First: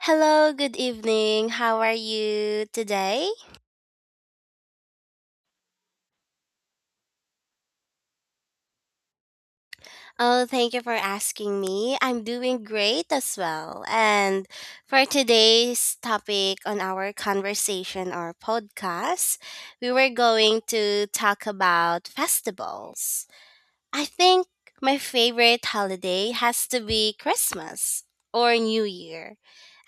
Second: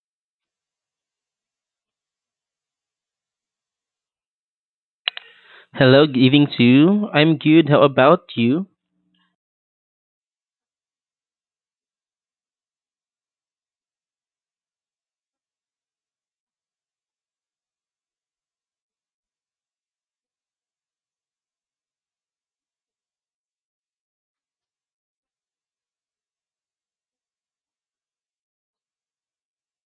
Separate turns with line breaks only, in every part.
Hello, good evening. How are you today?
Hello, good evening to you. I'm good. How about you?
Oh, thank you for asking me. I'm doing great as well. And for today's topic on our conversation or podcast, we were going to talk about festivals. I think my favorite holiday has to be Christmas or New Year.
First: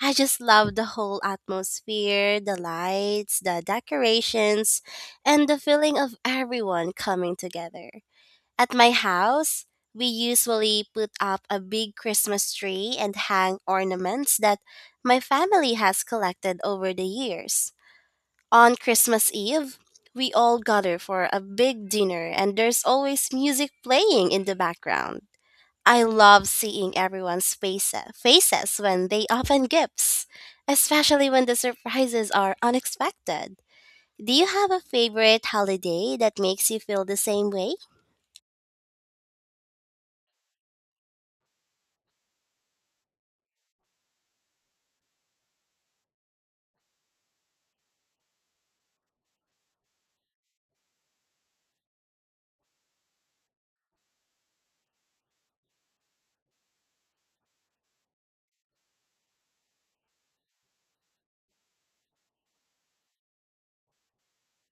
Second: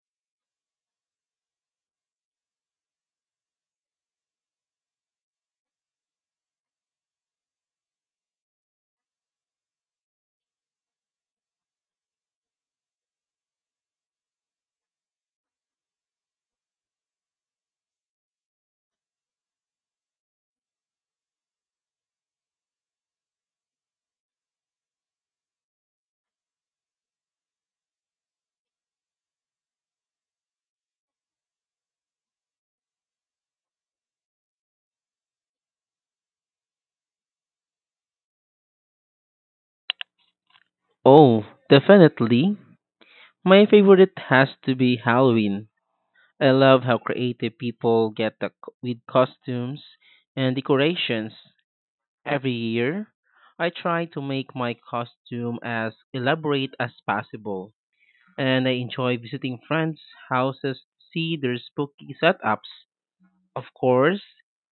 I just love the whole atmosphere, the lights, the decorations, and the feeling of everyone coming together. At my house, we usually put up a big Christmas tree and hang ornaments that my family has collected over the years. On Christmas Eve, we all gather for a big dinner, and there's always music playing in the background. I love seeing everyone's faces when they open gifts, especially when the surprises are unexpected. Do you have a favorite holiday that makes you feel the same way?
Oh, definitely. My favorite has to be Halloween. I love how creative people get with costumes and decorations. Every year, I try to make my costume as elaborate as possible, and I enjoy visiting friends' houses to see their spooky setups. Of course,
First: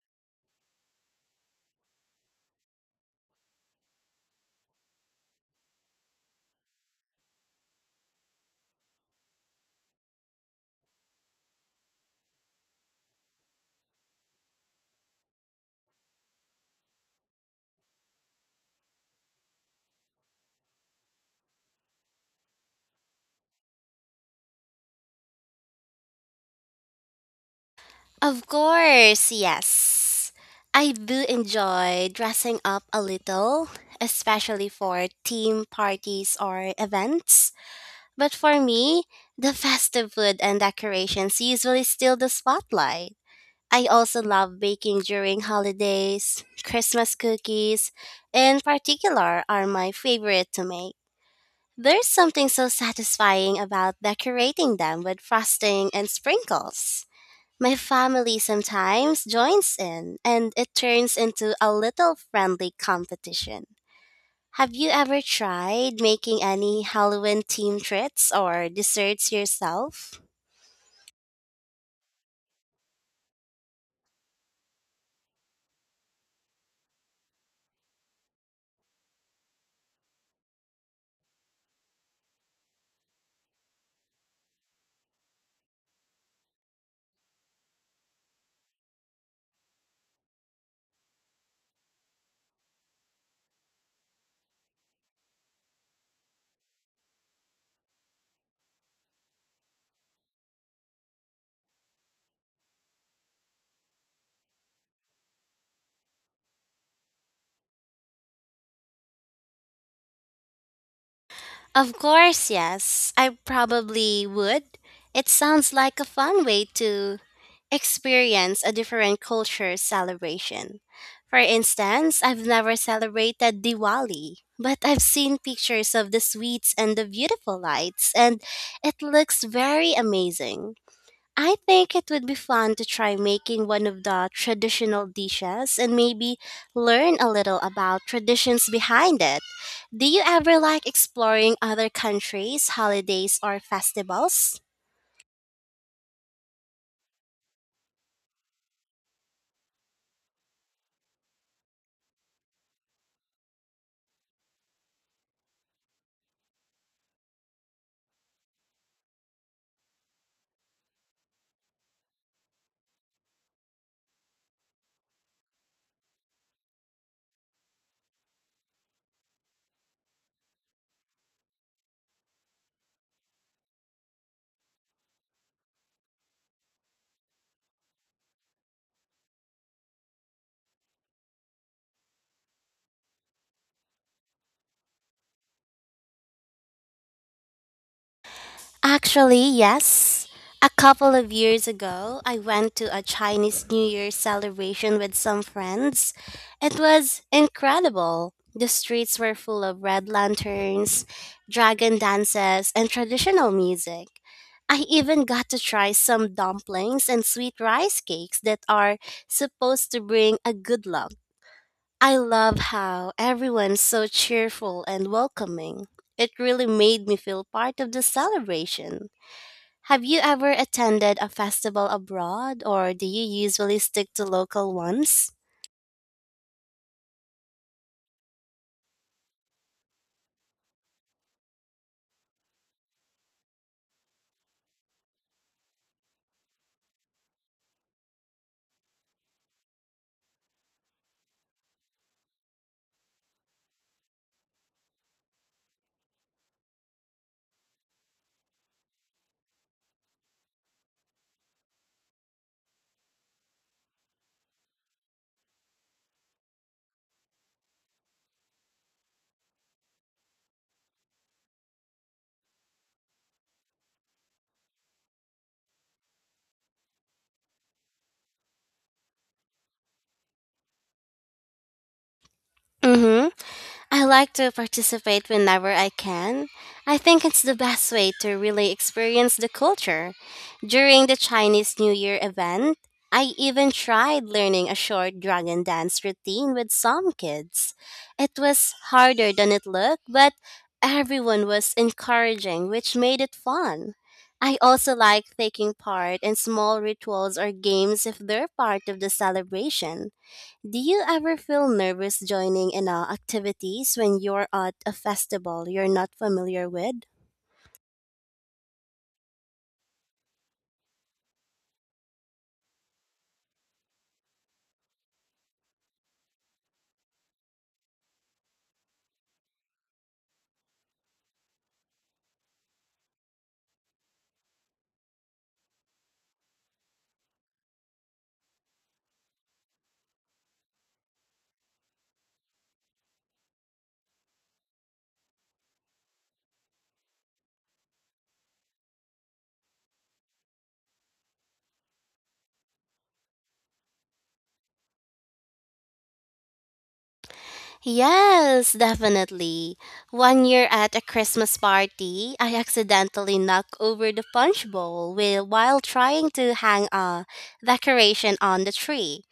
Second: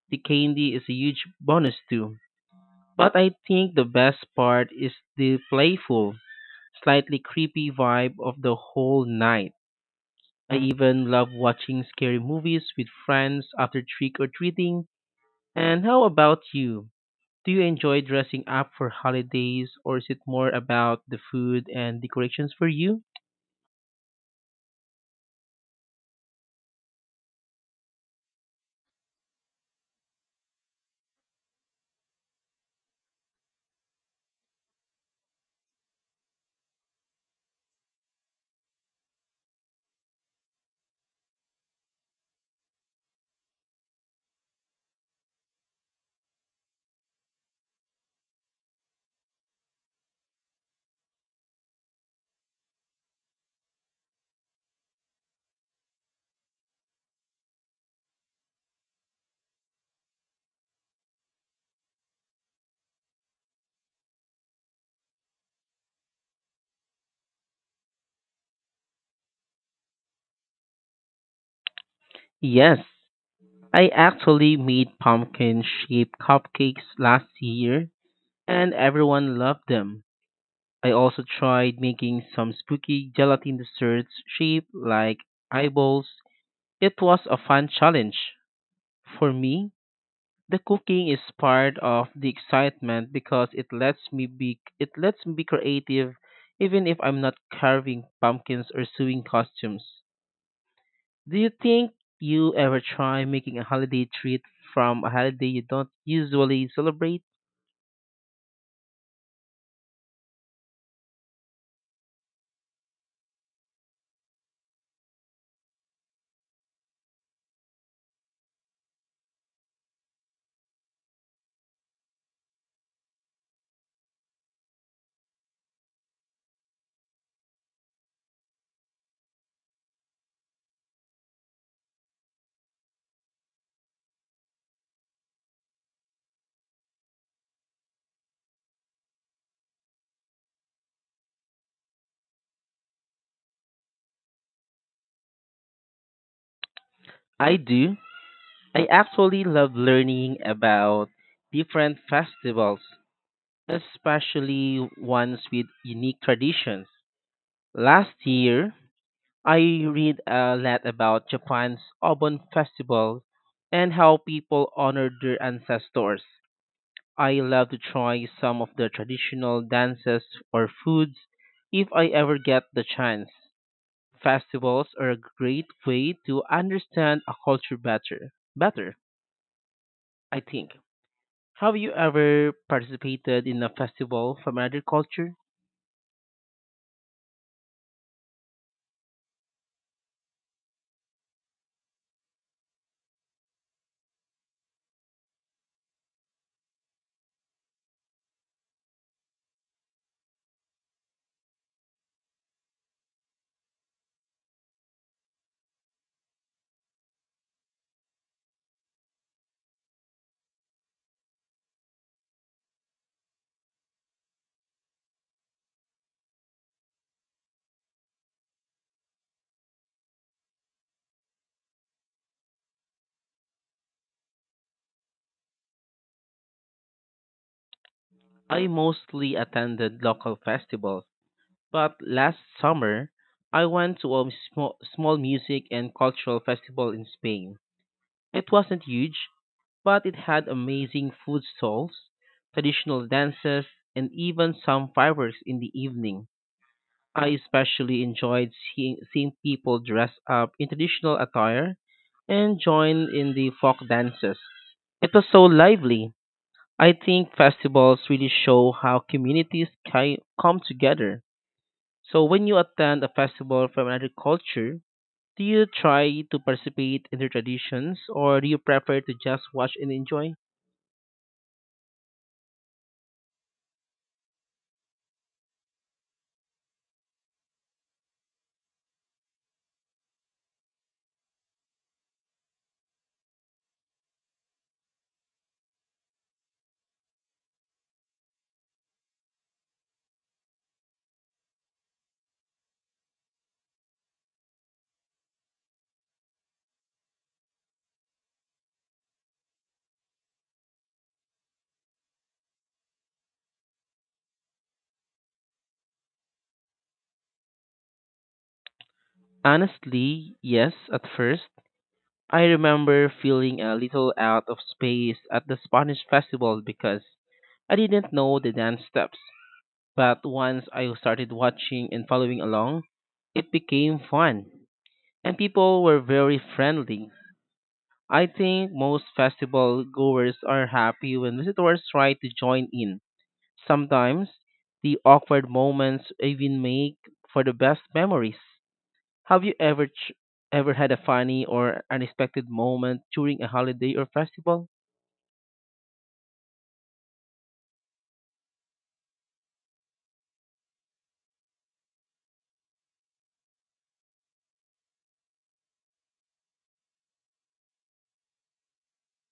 the candy is a huge bonus too. But I think the best part is the playful, slightly creepy vibe of the whole night. I even love watching scary movies with friends after trick or treating. And how about you? Do you enjoy dressing up for holidays or is it more about the food and decorations for you?
Of course, yes. I do enjoy dressing up a little, especially for team parties or events. But for me, the festive food and decorations usually steal the spotlight. I also love baking during holidays. Christmas cookies, in particular, are my favorite to make. There's something so satisfying about decorating them with frosting and sprinkles. My family sometimes joins in, and it turns into a little friendly competition. Have you ever tried making any Halloween themed treats or desserts yourself?
Yes, I actually made pumpkin shaped cupcakes last year and everyone loved them. I also tried making some spooky gelatin desserts shaped like eyeballs. It was a fun challenge. For me, the cooking is part of the excitement because it lets me be creative even if I'm not carving pumpkins or sewing costumes. Do you think you ever try making a holiday treat from a holiday you don't usually celebrate?
Of course, yes. I probably would. It sounds like a fun way to experience a different culture celebration. For instance, I've never celebrated Diwali, but I've seen pictures of the sweets and the beautiful lights, and it looks very amazing. I think it would be fun to try making one of the traditional dishes and maybe learn a little about traditions behind it. Do you ever like exploring other countries' holidays or festivals?
I do. I actually love learning about different festivals, especially ones with unique traditions. Last year, I read a lot about Japan's Obon Festival and how people honor their ancestors. I love to try some of the traditional dances or foods if I ever get the chance. Festivals are a great way to understand a culture better, I think. Have you ever participated in a festival from another culture?
Actually, yes. A couple of years ago, I went to a Chinese New Year celebration with some friends. It was incredible. The streets were full of red lanterns, dragon dances, and traditional music. I even got to try some dumplings and sweet rice cakes that are supposed to bring a good luck. I love how everyone's so cheerful and welcoming. It really made me feel part of the celebration. Have you ever attended a festival abroad or do you usually stick to local ones?
I mostly attended local festivals, but last summer I went to a small music and cultural festival in Spain. It wasn't huge, but it had amazing food stalls, traditional dances, and even some fireworks in the evening. I especially enjoyed seeing people dress up in traditional attire and join in the folk dances. It was so lively. I think festivals really show how communities come together. So when you attend a festival from another culture, do you try to participate in their traditions or do you prefer to just watch and enjoy?
Mm hmm. I like to participate whenever I can. I think it's the best way to really experience the culture. During the Chinese New Year event, I even tried learning a short dragon dance routine with some kids. It was harder than it looked, but everyone was encouraging, which made it fun. I also like taking part in small rituals or games if they're part of the celebration. Do you ever feel nervous joining in activities when you're at a festival you're not familiar with?
Honestly, yes, at first. I remember feeling a little out of space at the Spanish festival because I didn't know the dance steps. But once I started watching and following along, it became fun. And people were very friendly. I think most festival goers are happy when visitors try to join in. Sometimes the awkward moments even make for the best memories. Have you ever had a funny or unexpected moment during a holiday or festival?
Yes, definitely. One year at a Christmas party, I accidentally knocked over the punch bowl while trying to hang a decoration on the tree.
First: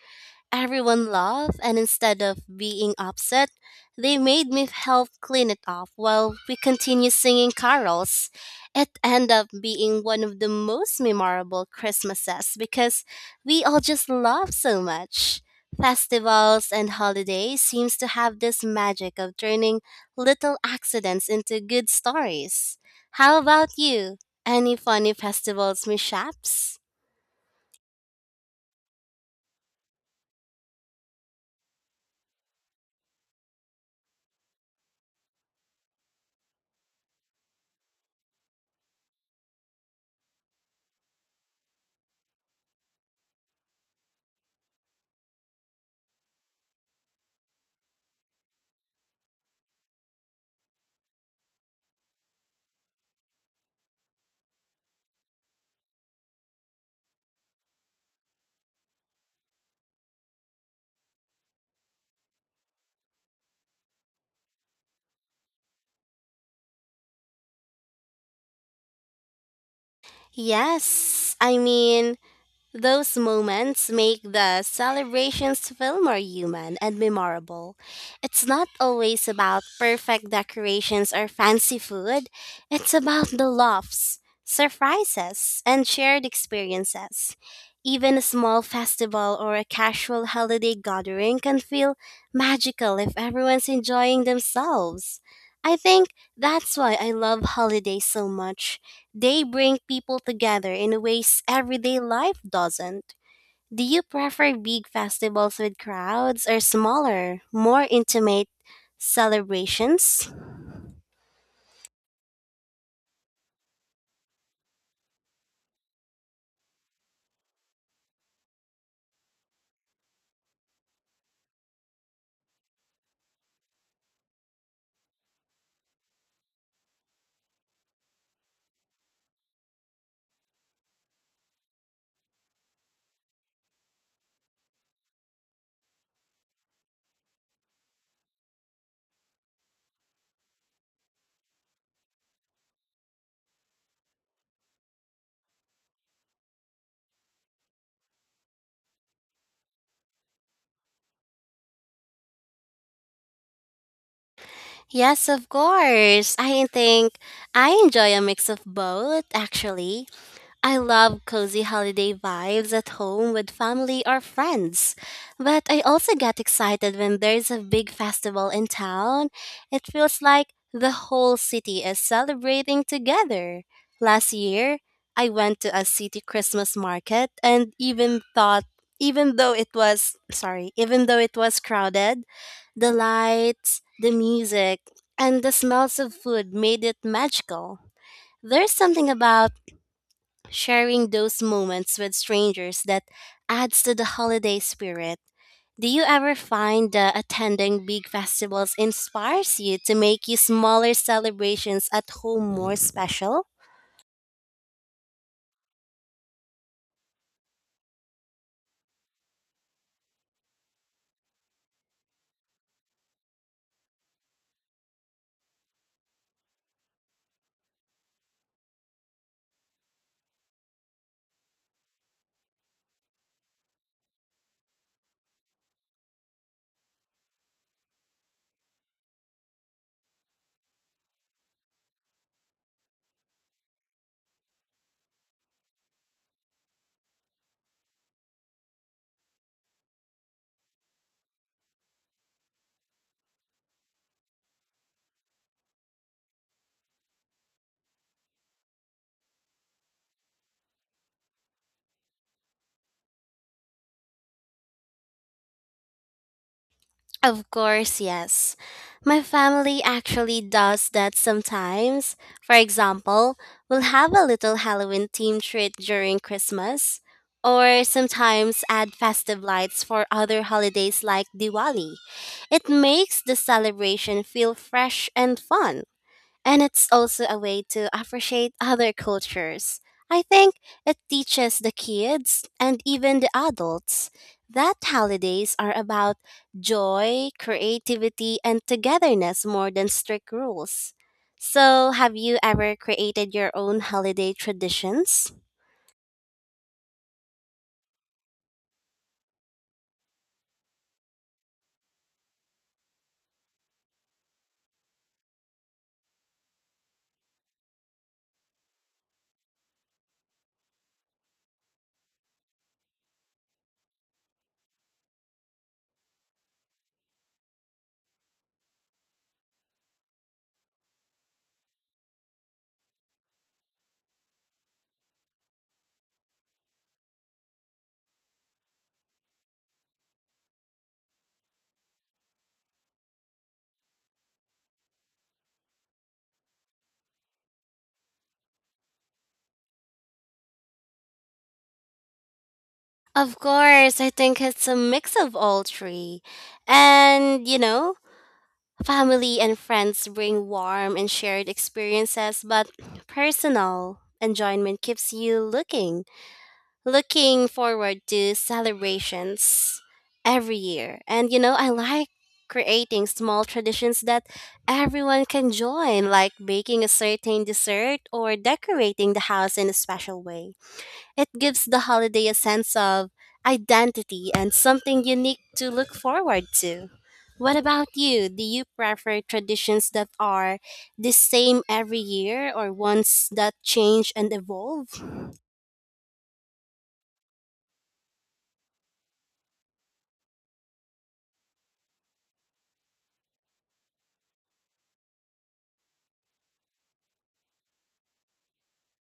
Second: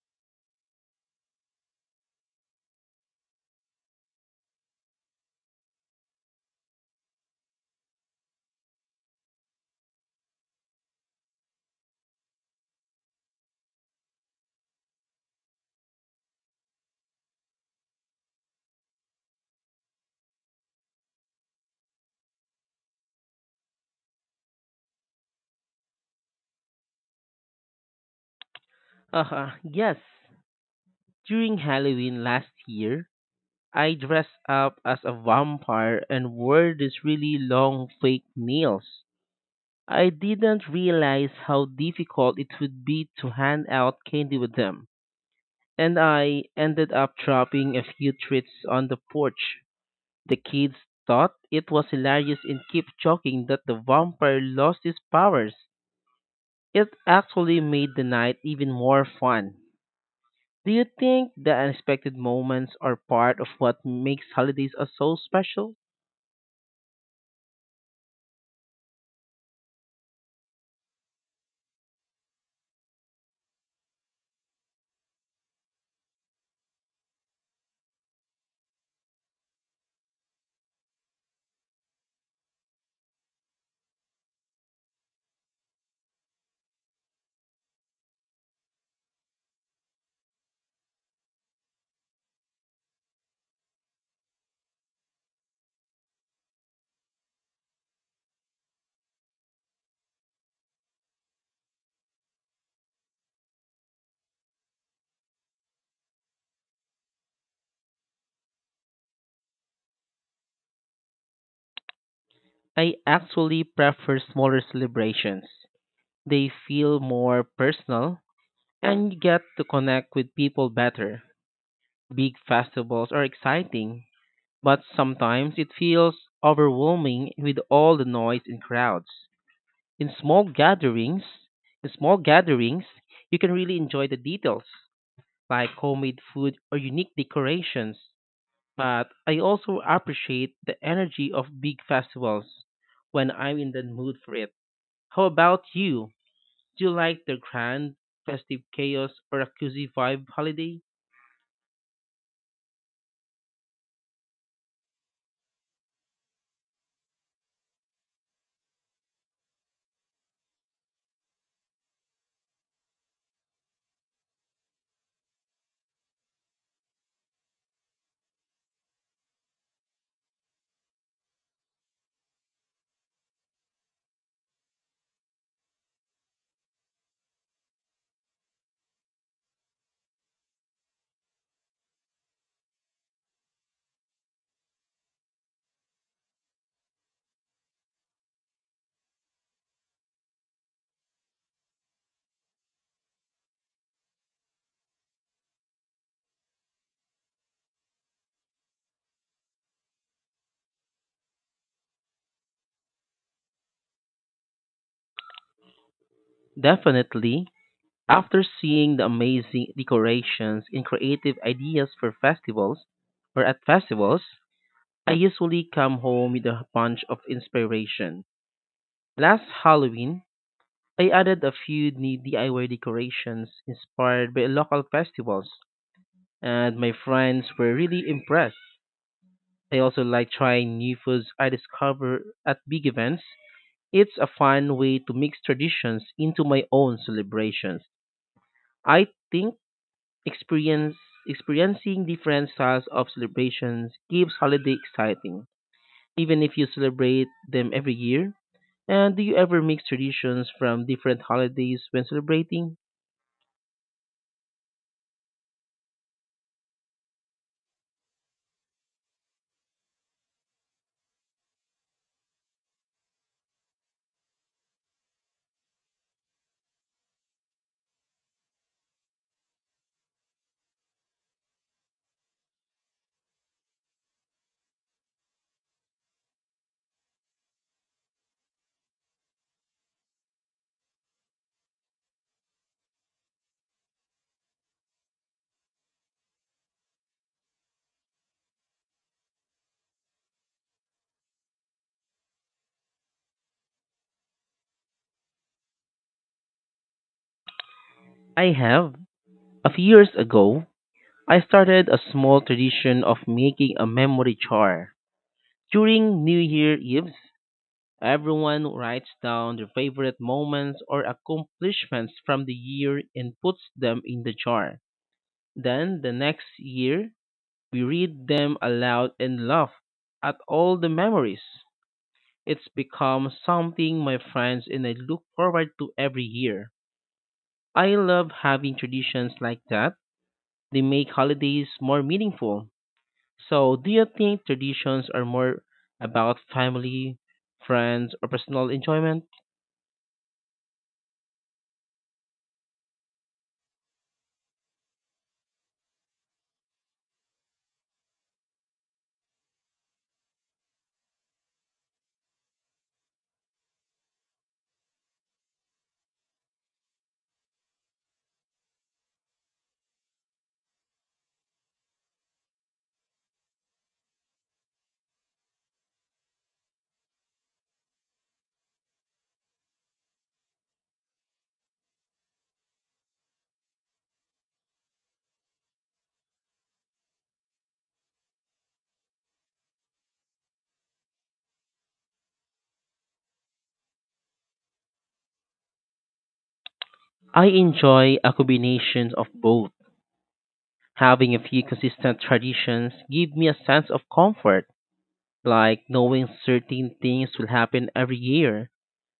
Everyone laughed, and instead of being upset, they made me help clean it up while we continued singing carols. It ended up being one of the most memorable Christmases because we all just laughed so much. Festivals and holidays seems to have this magic of turning little accidents into good stories. How about you? Any funny festivals mishaps?
Yes. During Halloween last year, I dressed up as a vampire and wore these really long fake nails. I didn't realize how difficult it would be to hand out candy with them, and I ended up dropping a few treats on the porch. The kids thought it was hilarious and kept joking that the vampire lost his powers. It actually made the night even more fun. Do you think the unexpected moments are part of what makes holidays so special?
Yes, I mean, those moments make the celebrations feel more human and memorable. It's not always about perfect decorations or fancy food, it's about the laughs, surprises, and shared experiences. Even a small festival or a casual holiday gathering can feel magical if everyone's enjoying themselves. I think that's why I love holidays so much. They bring people together in ways everyday life doesn't. Do you prefer big festivals with crowds or smaller, more intimate celebrations?
I actually prefer smaller celebrations. They feel more personal, and you get to connect with people better. Big festivals are exciting, but sometimes it feels overwhelming with all the noise and crowds. In small gatherings, in small gatherings, you can really enjoy the details, like homemade food or unique decorations. But I also appreciate the energy of big festivals when I'm in the mood for it. How about you? Do you like the grand festive chaos or a cozy vibe holiday?
Yes, of course. I think I enjoy a mix of both, actually. I love cozy holiday vibes at home with family or friends. But I also get excited when there's a big festival in town. It feels like the whole city is celebrating together. Last year, I went to a city Christmas market and even though it was crowded, the lights, the music, and the smells of food made it magical. There's something about sharing those moments with strangers that adds to the holiday spirit. Do you ever find that attending big festivals inspires you to make your smaller celebrations at home more special?
Definitely, after seeing the amazing decorations and creative ideas for festivals or at festivals, I usually come home with a bunch of inspiration. Last Halloween, I added a few new DIY decorations inspired by local festivals, and my friends were really impressed. I also like trying new foods I discover at big events. It's a fun way to mix traditions into my own celebrations. I think Experience experiencing different styles of celebrations keeps holiday exciting, even if you celebrate them every year. And do you ever mix traditions from different holidays when celebrating?
Of course, yes. My family actually does that sometimes. For example, we'll have a little Halloween themed treat during Christmas, or sometimes add festive lights for other holidays like Diwali. It makes the celebration feel fresh and fun. And it's also a way to appreciate other cultures. I think it teaches the kids and even the adults that holidays are about joy, creativity, and togetherness more than strict rules. So, have you ever created your own holiday traditions?
I have. A few years ago, I started a small tradition of making a memory jar. During New Year Eve, everyone writes down their favorite moments or accomplishments from the year and puts them in the jar. Then the next year, we read them aloud and laugh at all the memories. It's become something my friends and I look forward to every year. I love having traditions like that. They make holidays more meaningful. So, do you think traditions are more about family, friends, or personal enjoyment?
Of course, I think it's a mix of all three. And, you know, family and friends bring warm and shared experiences, but personal enjoyment keeps you looking forward to celebrations every year. And you know, I like creating small traditions that everyone can join, like baking a certain dessert or decorating the house in a special way. It gives the holiday a sense of identity and something unique to look forward to. What about you? Do you prefer traditions that are the same every year or ones that change and evolve?
I enjoy a combination of both. Having a few consistent traditions give me a sense of comfort, like knowing certain things will happen every year.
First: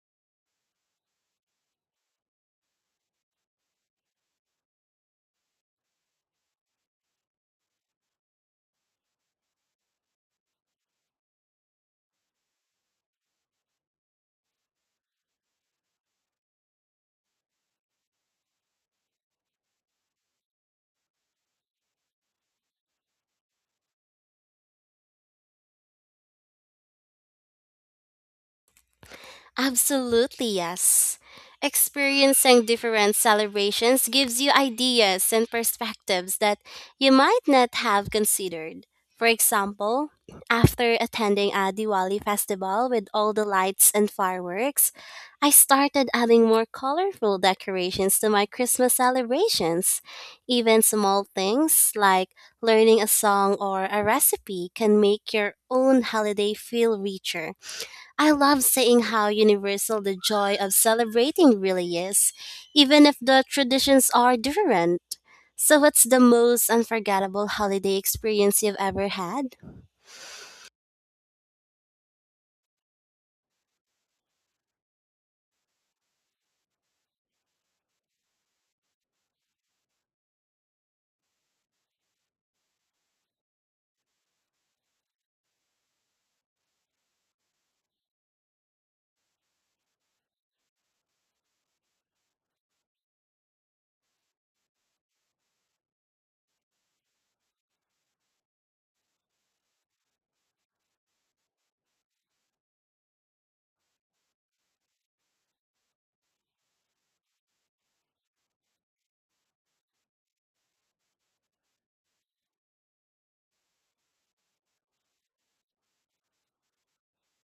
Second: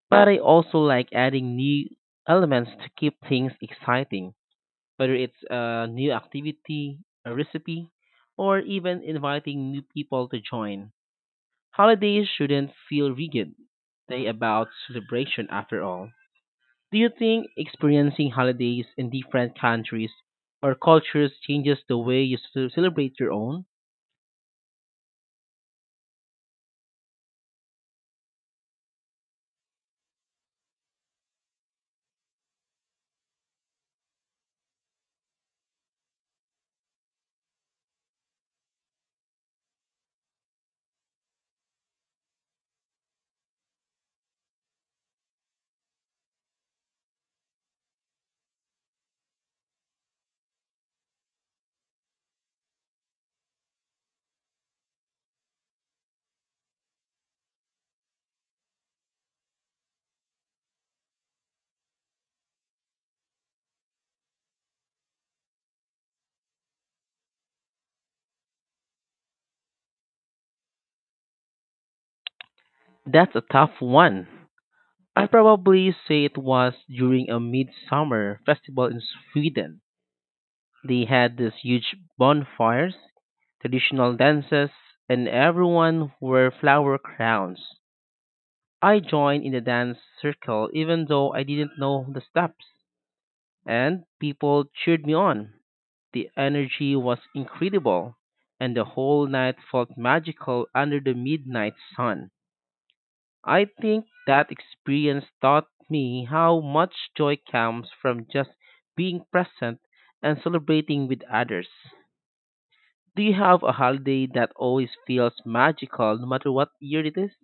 But I also like adding new elements to keep things exciting, whether it's a new activity, a recipe, or even inviting new people to join. Holidays shouldn't feel rigid. They about celebration after all. Do you think experiencing holidays in different countries or cultures changes the way you celebrate your own?
Absolutely, yes. Experiencing different celebrations gives you ideas and perspectives that you might not have considered. For example, after attending a Diwali festival with all the lights and fireworks, I started adding more colorful decorations to my Christmas celebrations. Even small things like learning a song or a recipe can make your own holiday feel richer. I love seeing how universal the joy of celebrating really is, even if the traditions are different. So, what's the most unforgettable holiday experience you've ever had?
That's a tough one. I probably say it was during a midsummer festival in Sweden. They had these huge bonfires, traditional dances, and everyone wore flower crowns. I joined in the dance circle even though I didn't know the steps, and people cheered me on. The energy was incredible, and the whole night felt magical under the midnight sun. I think that experience taught me how much joy comes from just being present and celebrating with others. Do you have a holiday that always feels magical no matter what year it is?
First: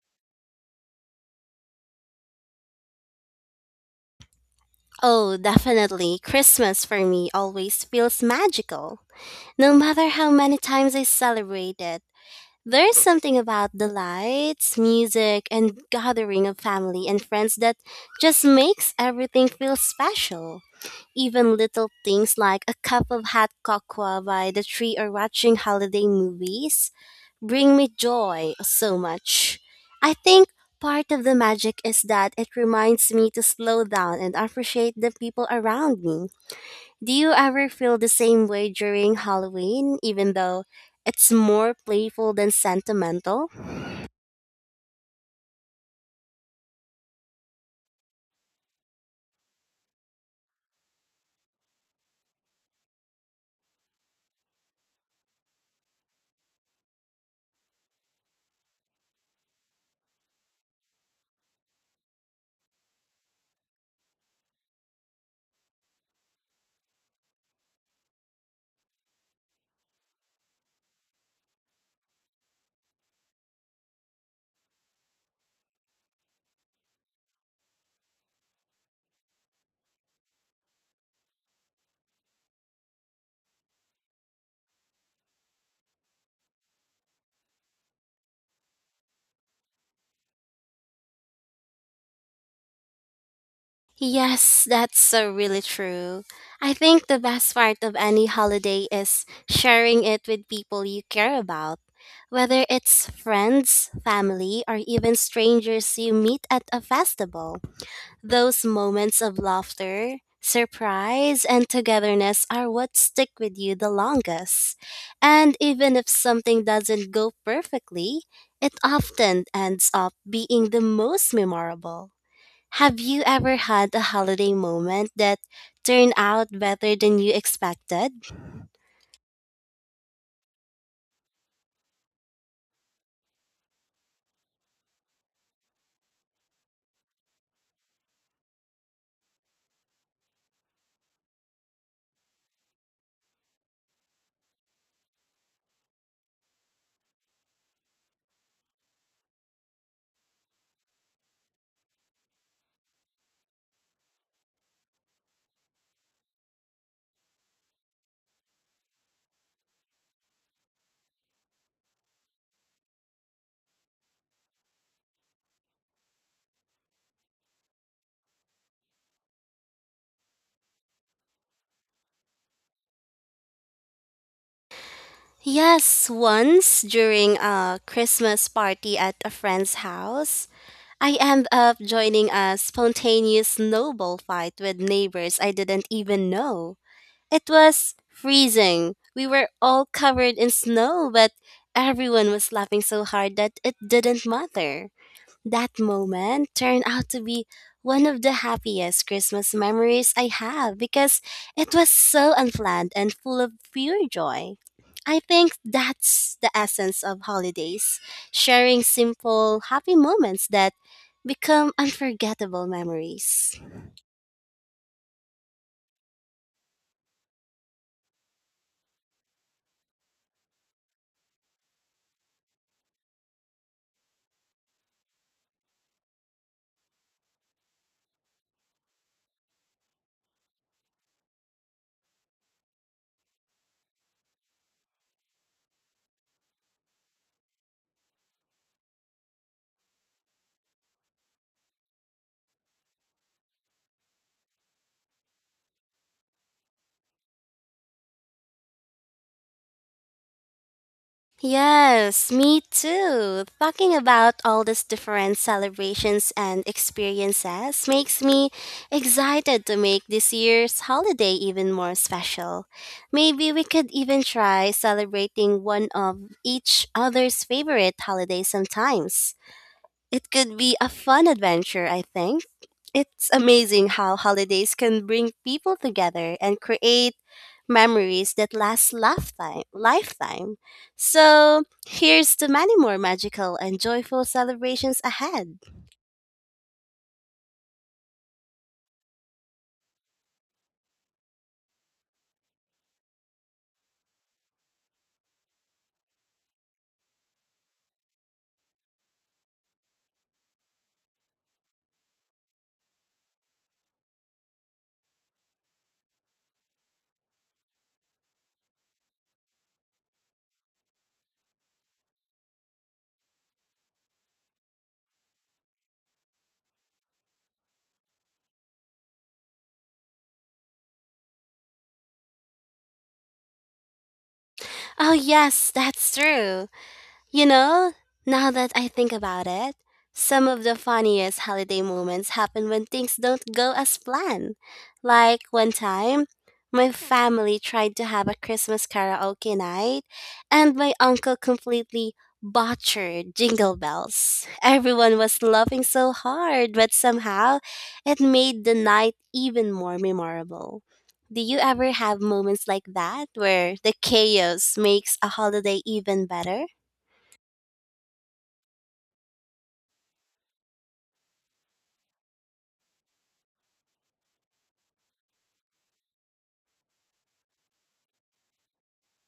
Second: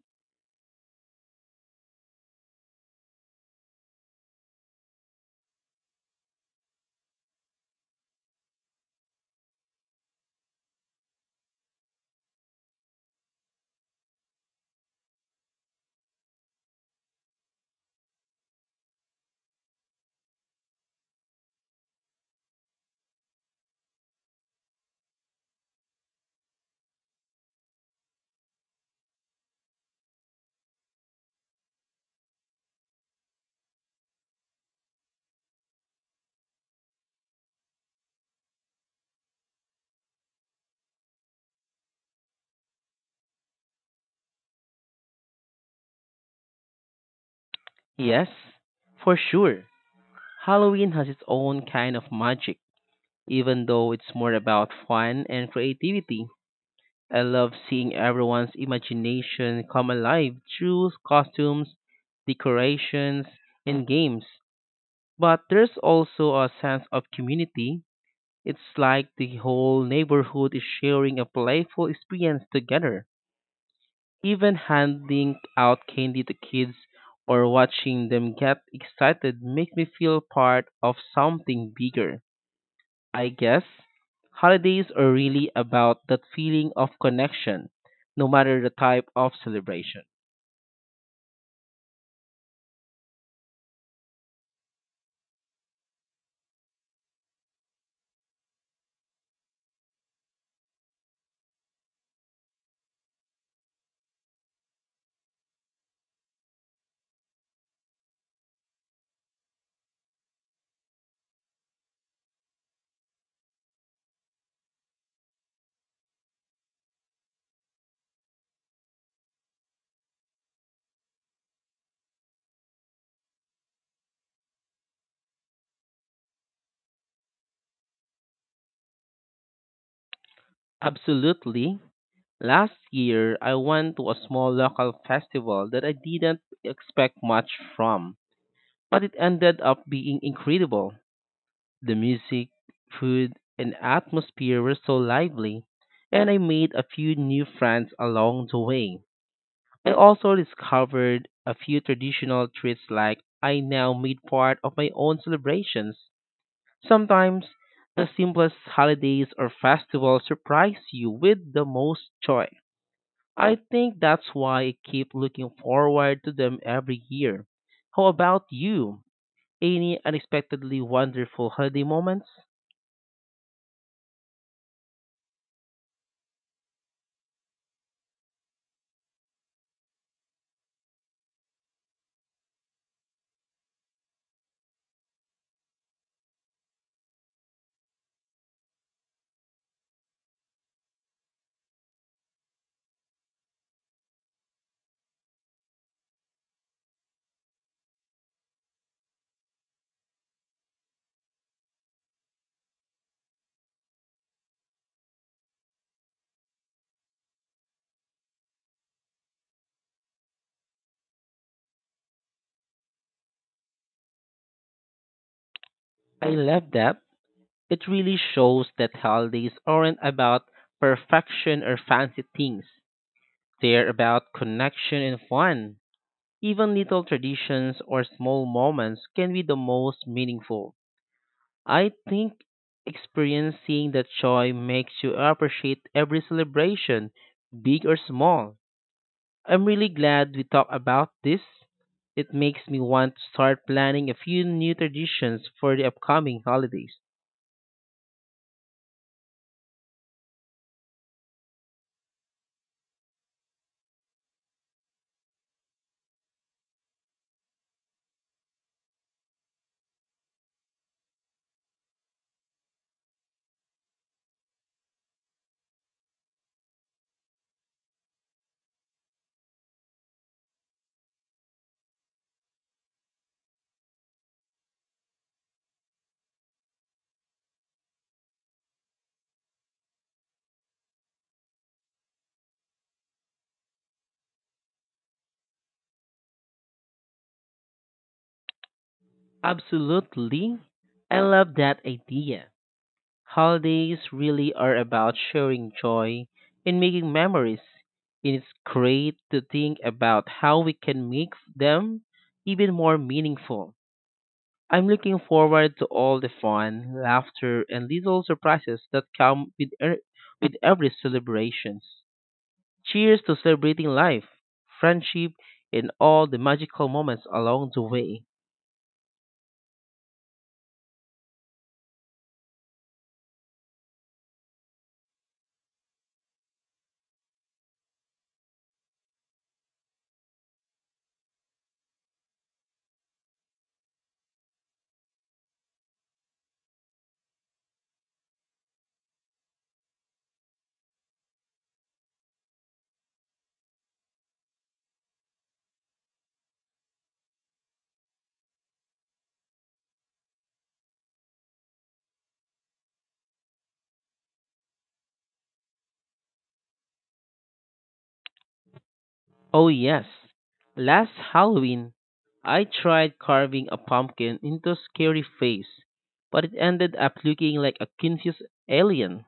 Oh, definitely. Christmas for me always feels magical. No matter how many times I celebrate it, there's something about the lights, music, and gathering of family and friends that just makes everything feel special. Even little things like a cup of hot cocoa by the tree or watching holiday movies bring me joy so much. I think part of the magic is that it reminds me to slow down and appreciate the people around me. Do you ever feel the same way during Halloween, even though it's more playful than sentimental?
Yes, for sure. Halloween has its own kind of magic, even though it's more about fun and creativity. I love seeing everyone's imagination come alive through costumes, decorations, and games. But there's also a sense of community. It's like the whole neighborhood is sharing a playful experience together. Even handing out candy to kids or watching them get excited make me feel part of something bigger. I guess holidays are really about that feeling of connection, no matter the type of celebration.
Yes, that's so really true. I think the best part of any holiday is sharing it with people you care about. Whether it's friends, family, or even strangers you meet at a festival. Those moments of laughter, surprise, and togetherness are what stick with you the longest. And even if something doesn't go perfectly, it often ends up being the most memorable. Have you ever had a holiday moment that turned out better than you expected?
Absolutely. Last year, I went to a small local festival that I didn't expect much from, but it ended up being incredible. The music, food, and atmosphere were so lively, and I made a few new friends along the way. I also discovered a few traditional treats like I now made part of my own celebrations. Sometimes the simplest holidays or festivals surprise you with the most joy. I think that's why I keep looking forward to them every year. How about you? Any unexpectedly wonderful holiday moments?
Yes, once during a Christmas party at a friend's house, I end up joining a spontaneous snowball fight with neighbors I didn't even know. It was freezing. We were all covered in snow, but everyone was laughing so hard that it didn't matter. That moment turned out to be one of the happiest Christmas memories I have because it was so unplanned and full of pure joy. I think that's the essence of holidays sharing simple, happy moments that become unforgettable memories.
I love that. It really shows that holidays aren't about perfection or fancy things. They're about connection and fun. Even little traditions or small moments can be the most meaningful. I think experiencing that joy makes you appreciate every celebration, big or small. I'm really glad we talked about this. It makes me want to start planning a few new traditions for the upcoming holidays.
Yes, me too. Talking about all these different celebrations and experiences makes me excited to make this year's holiday even more special. Maybe we could even try celebrating one of each other's favorite holidays sometimes. It could be a fun adventure, I think. It's amazing how holidays can bring people together and create memories that last lifetime. So, here's to many more magical and joyful celebrations ahead.
Absolutely. I love that idea. Holidays really are about sharing joy and making memories. And it's great to think about how we can make them even more meaningful. I'm looking forward to all the fun, laughter, and little surprises that come with every celebrations. Cheers to celebrating life, friendship, and all the magical moments along the way.
Oh, yes, that's true. You know, now that I think about it, some of the funniest holiday moments happen when things don't go as planned. Like one time, my family tried to have a Christmas karaoke night, and my uncle completely butchered jingle bells. Everyone was laughing so hard, but somehow it made the night even more memorable. Do you ever have moments like that where the chaos makes a holiday even better?
Oh, yes. Last Halloween, I tried carving a pumpkin into a scary face, but it ended up looking like a confused alien.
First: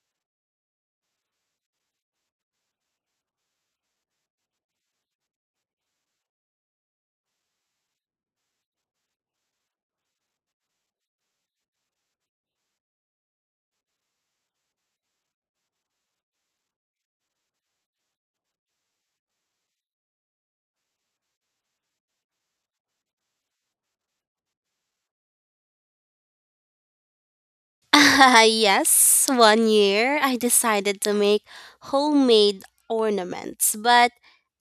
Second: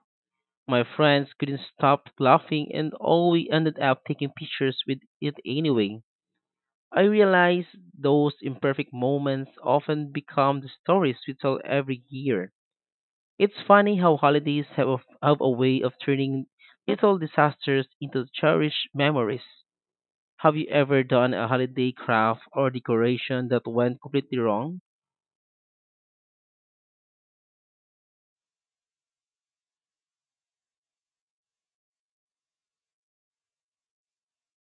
My friends couldn't stop laughing, and all we ended up taking pictures with it anyway. I realize those imperfect moments often become the stories we tell every year. It's funny how holidays have a way of turning little disasters into cherished memories. Have you ever done a holiday craft or decoration that went completely wrong?
Yes, one year I decided to make homemade ornaments, but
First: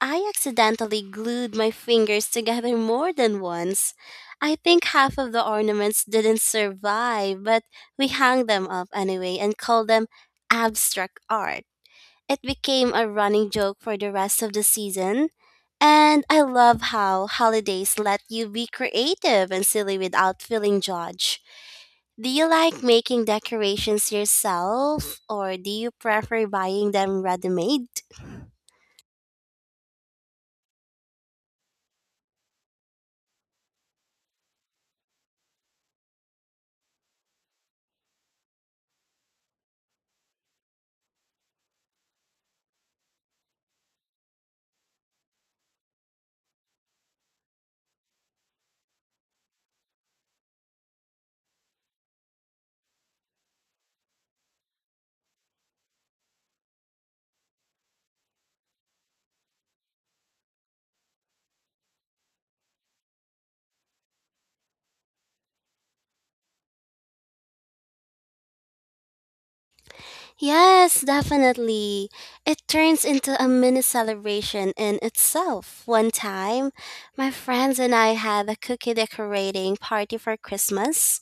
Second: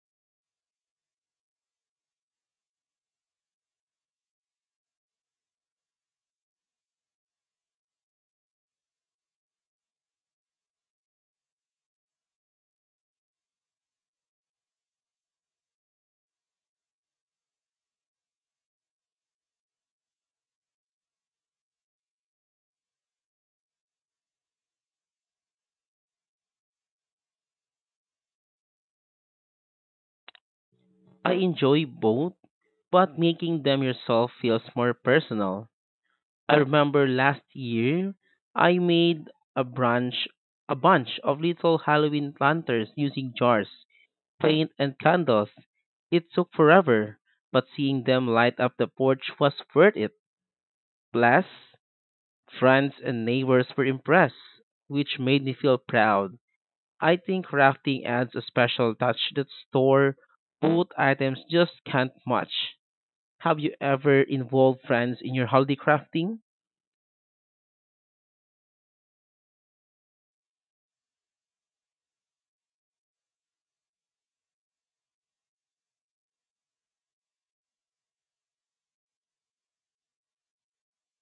I accidentally glued my fingers together more than once. I think half of the ornaments didn't survive, but we hung them up anyway and called them abstract art. It became a running joke for the rest of the season. And I love how holidays let you be creative and silly without feeling judged. Do you like making decorations yourself or do you prefer buying them ready made?
I enjoy both, but making them yourself feels more personal. I remember last year I made a branch a bunch of little Halloween lanterns using jars, paint and candles. It took forever, but seeing them light up the porch was worth it. Plus, friends and neighbors were impressed, which made me feel proud. I think crafting adds a special touch that store bought items just can't match. Have you ever involved friends in your holiday crafting?
Yes, definitely. It turns into a mini celebration in itself. One time, my friends and I had a cookie decorating party for Christmas.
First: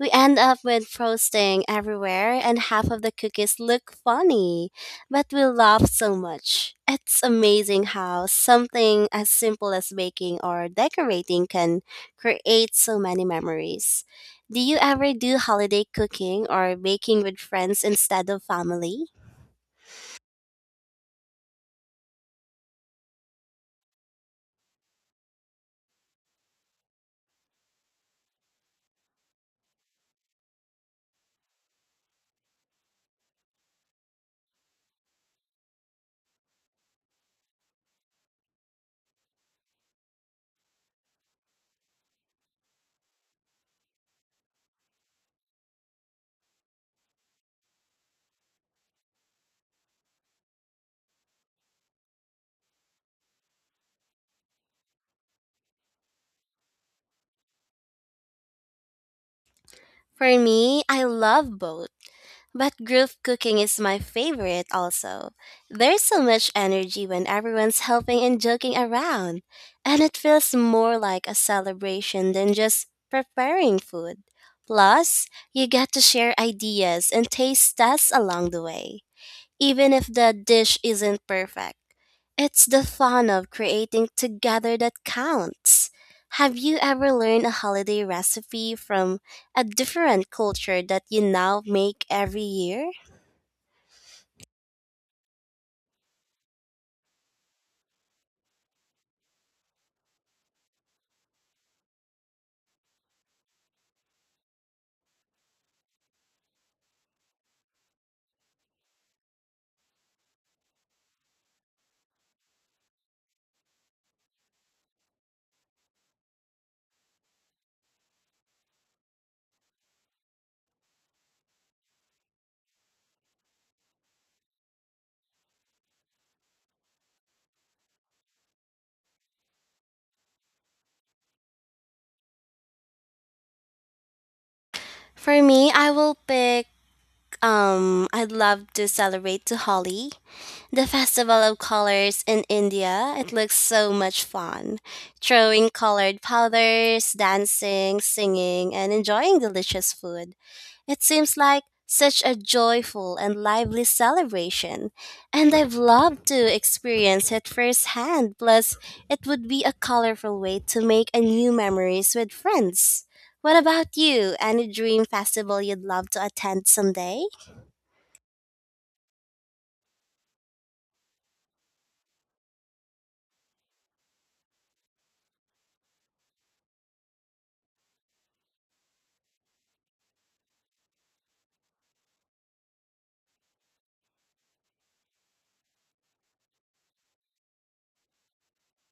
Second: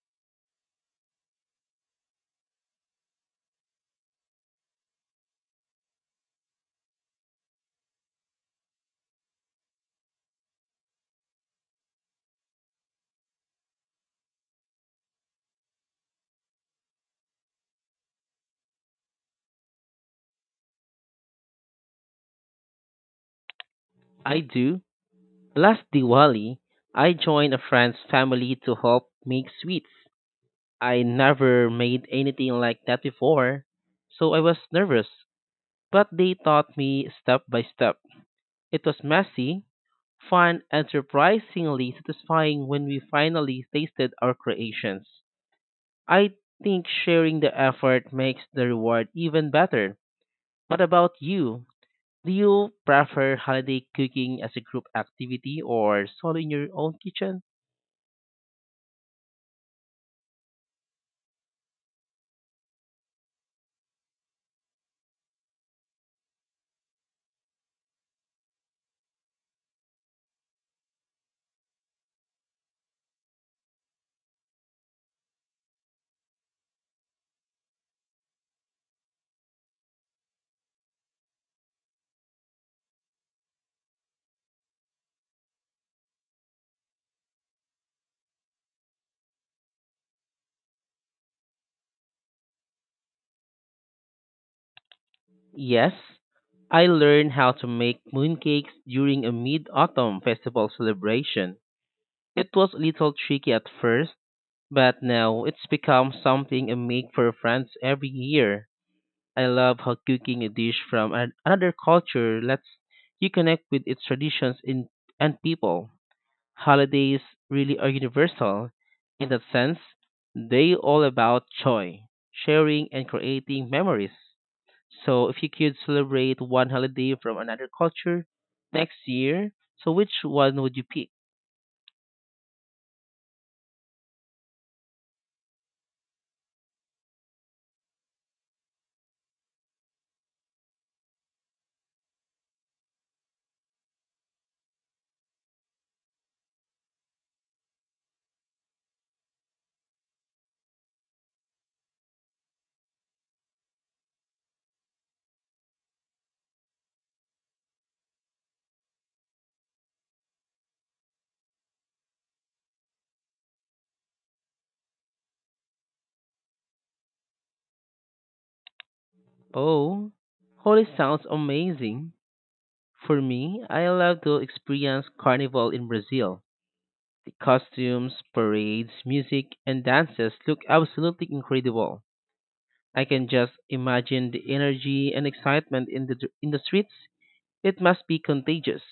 We end up with frosting everywhere and half of the cookies look funny, but we laugh so much. It's amazing how something as simple as baking or decorating can create so many memories. Do you ever do holiday cooking or baking with friends instead of family?
I do. Last Diwali, I joined a friend's family to help make sweets. I never made anything like that before, so I was nervous, but they taught me step by step. It was messy, fun, and surprisingly satisfying when we finally tasted our creations. I think sharing the effort makes the reward even better. What about you? Do you prefer holiday cooking as a group activity or solo in your own kitchen?
For me, I love both, but group cooking is my favorite also. There's so much energy when everyone's helping and joking around, and it feels more like a celebration than just preparing food. Plus, you get to share ideas and taste tests along the way even if the dish isn't perfect. It's the fun of creating together that counts. Have you ever learned a holiday recipe from a different culture that you now make every year?
Yes, I learned how to make mooncakes during a mid autumn festival celebration. It was a little tricky at first, but now it's become something I make for friends every year. I love how cooking a dish from another culture lets you connect with its traditions and people. Holidays really are universal. In that sense, they all about joy, sharing, and creating memories. So if you could celebrate one holiday from another culture next year, so which one would you pick?
For me, I will pick I'd love to celebrate to Holi, the festival of colors in India. It looks so much fun. Throwing colored powders, dancing, singing, and enjoying delicious food. It seems like such a joyful and lively celebration, and I've loved to experience it firsthand. Plus, it would be a colorful way to make a new memories with friends. What about you? Any dream festival you'd love to attend someday?
Oh, holy sounds amazing. For me, I love to experience carnival in Brazil. The costumes, parades, music, and dances look absolutely incredible. I can just imagine the energy and excitement in the streets. It must be contagious.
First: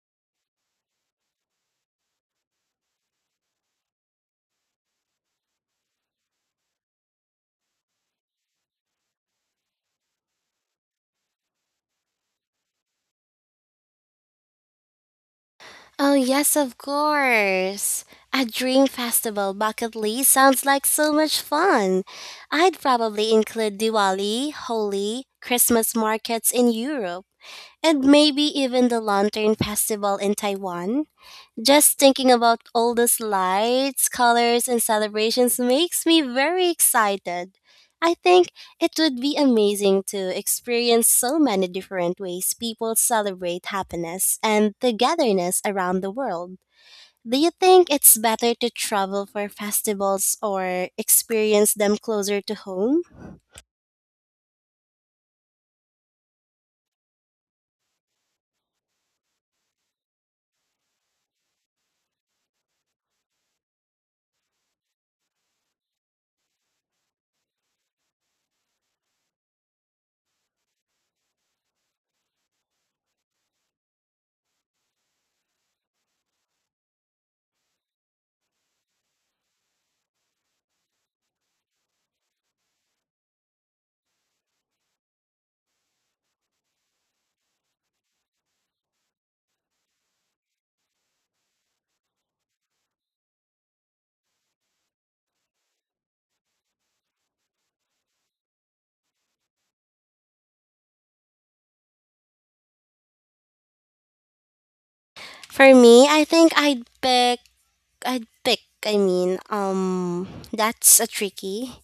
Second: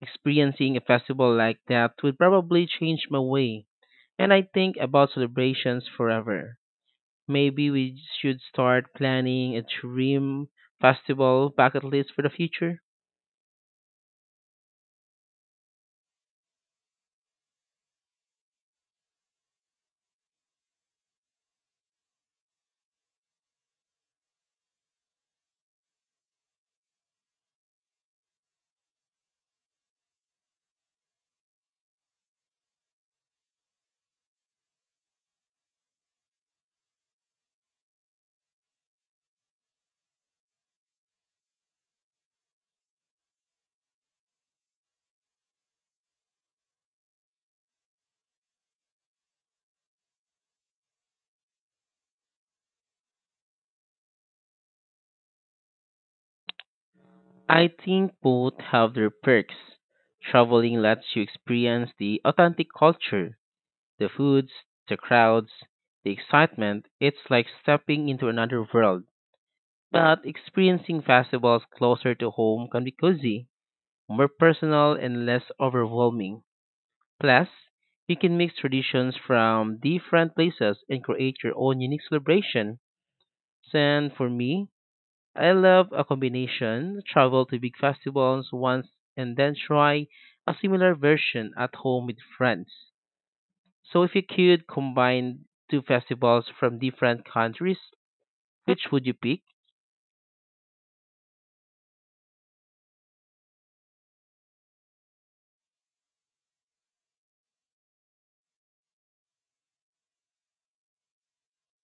Experiencing a festival like that would probably change my way, and I think about celebrations forever. Maybe we should start planning a dream festival bucket list for the future.
Oh, yes, of course. A dream festival bucket list sounds like so much fun. I'd probably include Diwali, Holi, Christmas markets in Europe and maybe even the Lantern Festival in Taiwan. Just thinking about all those lights, colors, and celebrations makes me very excited. I think it would be amazing to experience so many different ways people celebrate happiness and togetherness around the world. Do you think it's better to travel for festivals or experience them closer to home?
I think both have their perks. Traveling lets you experience the authentic culture. The foods, the crowds, the excitement, it's like stepping into another world. But experiencing festivals closer to home can be cozy, more personal, and less overwhelming. Plus, you can mix traditions from different places and create your own unique celebration. And for me, I love a combination travel to big festivals once and then try a similar version at home with friends. So if you could combine two festivals from different countries, which would you pick?
For me, I think I'd pick, I mean, that's a tricky.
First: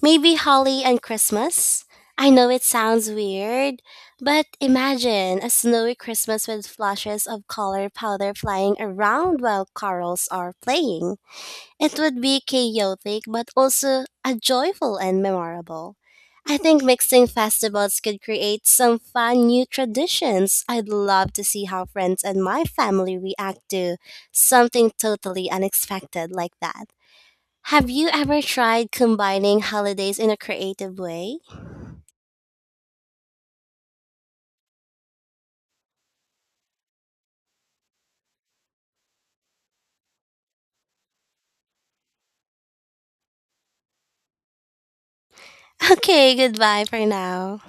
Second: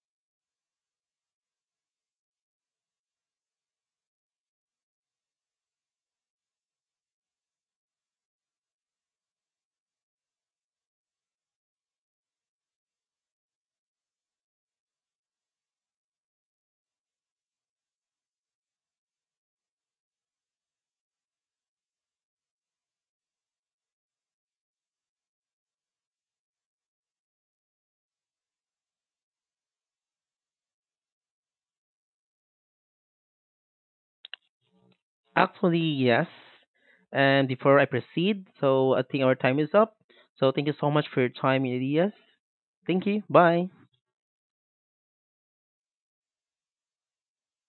Maybe Holly and Christmas? I know it sounds weird, but imagine a snowy Christmas with flashes of color powder flying around while carols are playing. It would be chaotic, but also a joyful and memorable. I think mixing festivals could create some fun new traditions. I'd love to see how friends and my family react to something totally unexpected like that. Have you ever tried combining holidays in a creative way?
Actually, yes. And before I proceed, so I think our time is up. So thank you so much for your time, Elias. Thank you. Bye.
Okay, goodbye for now.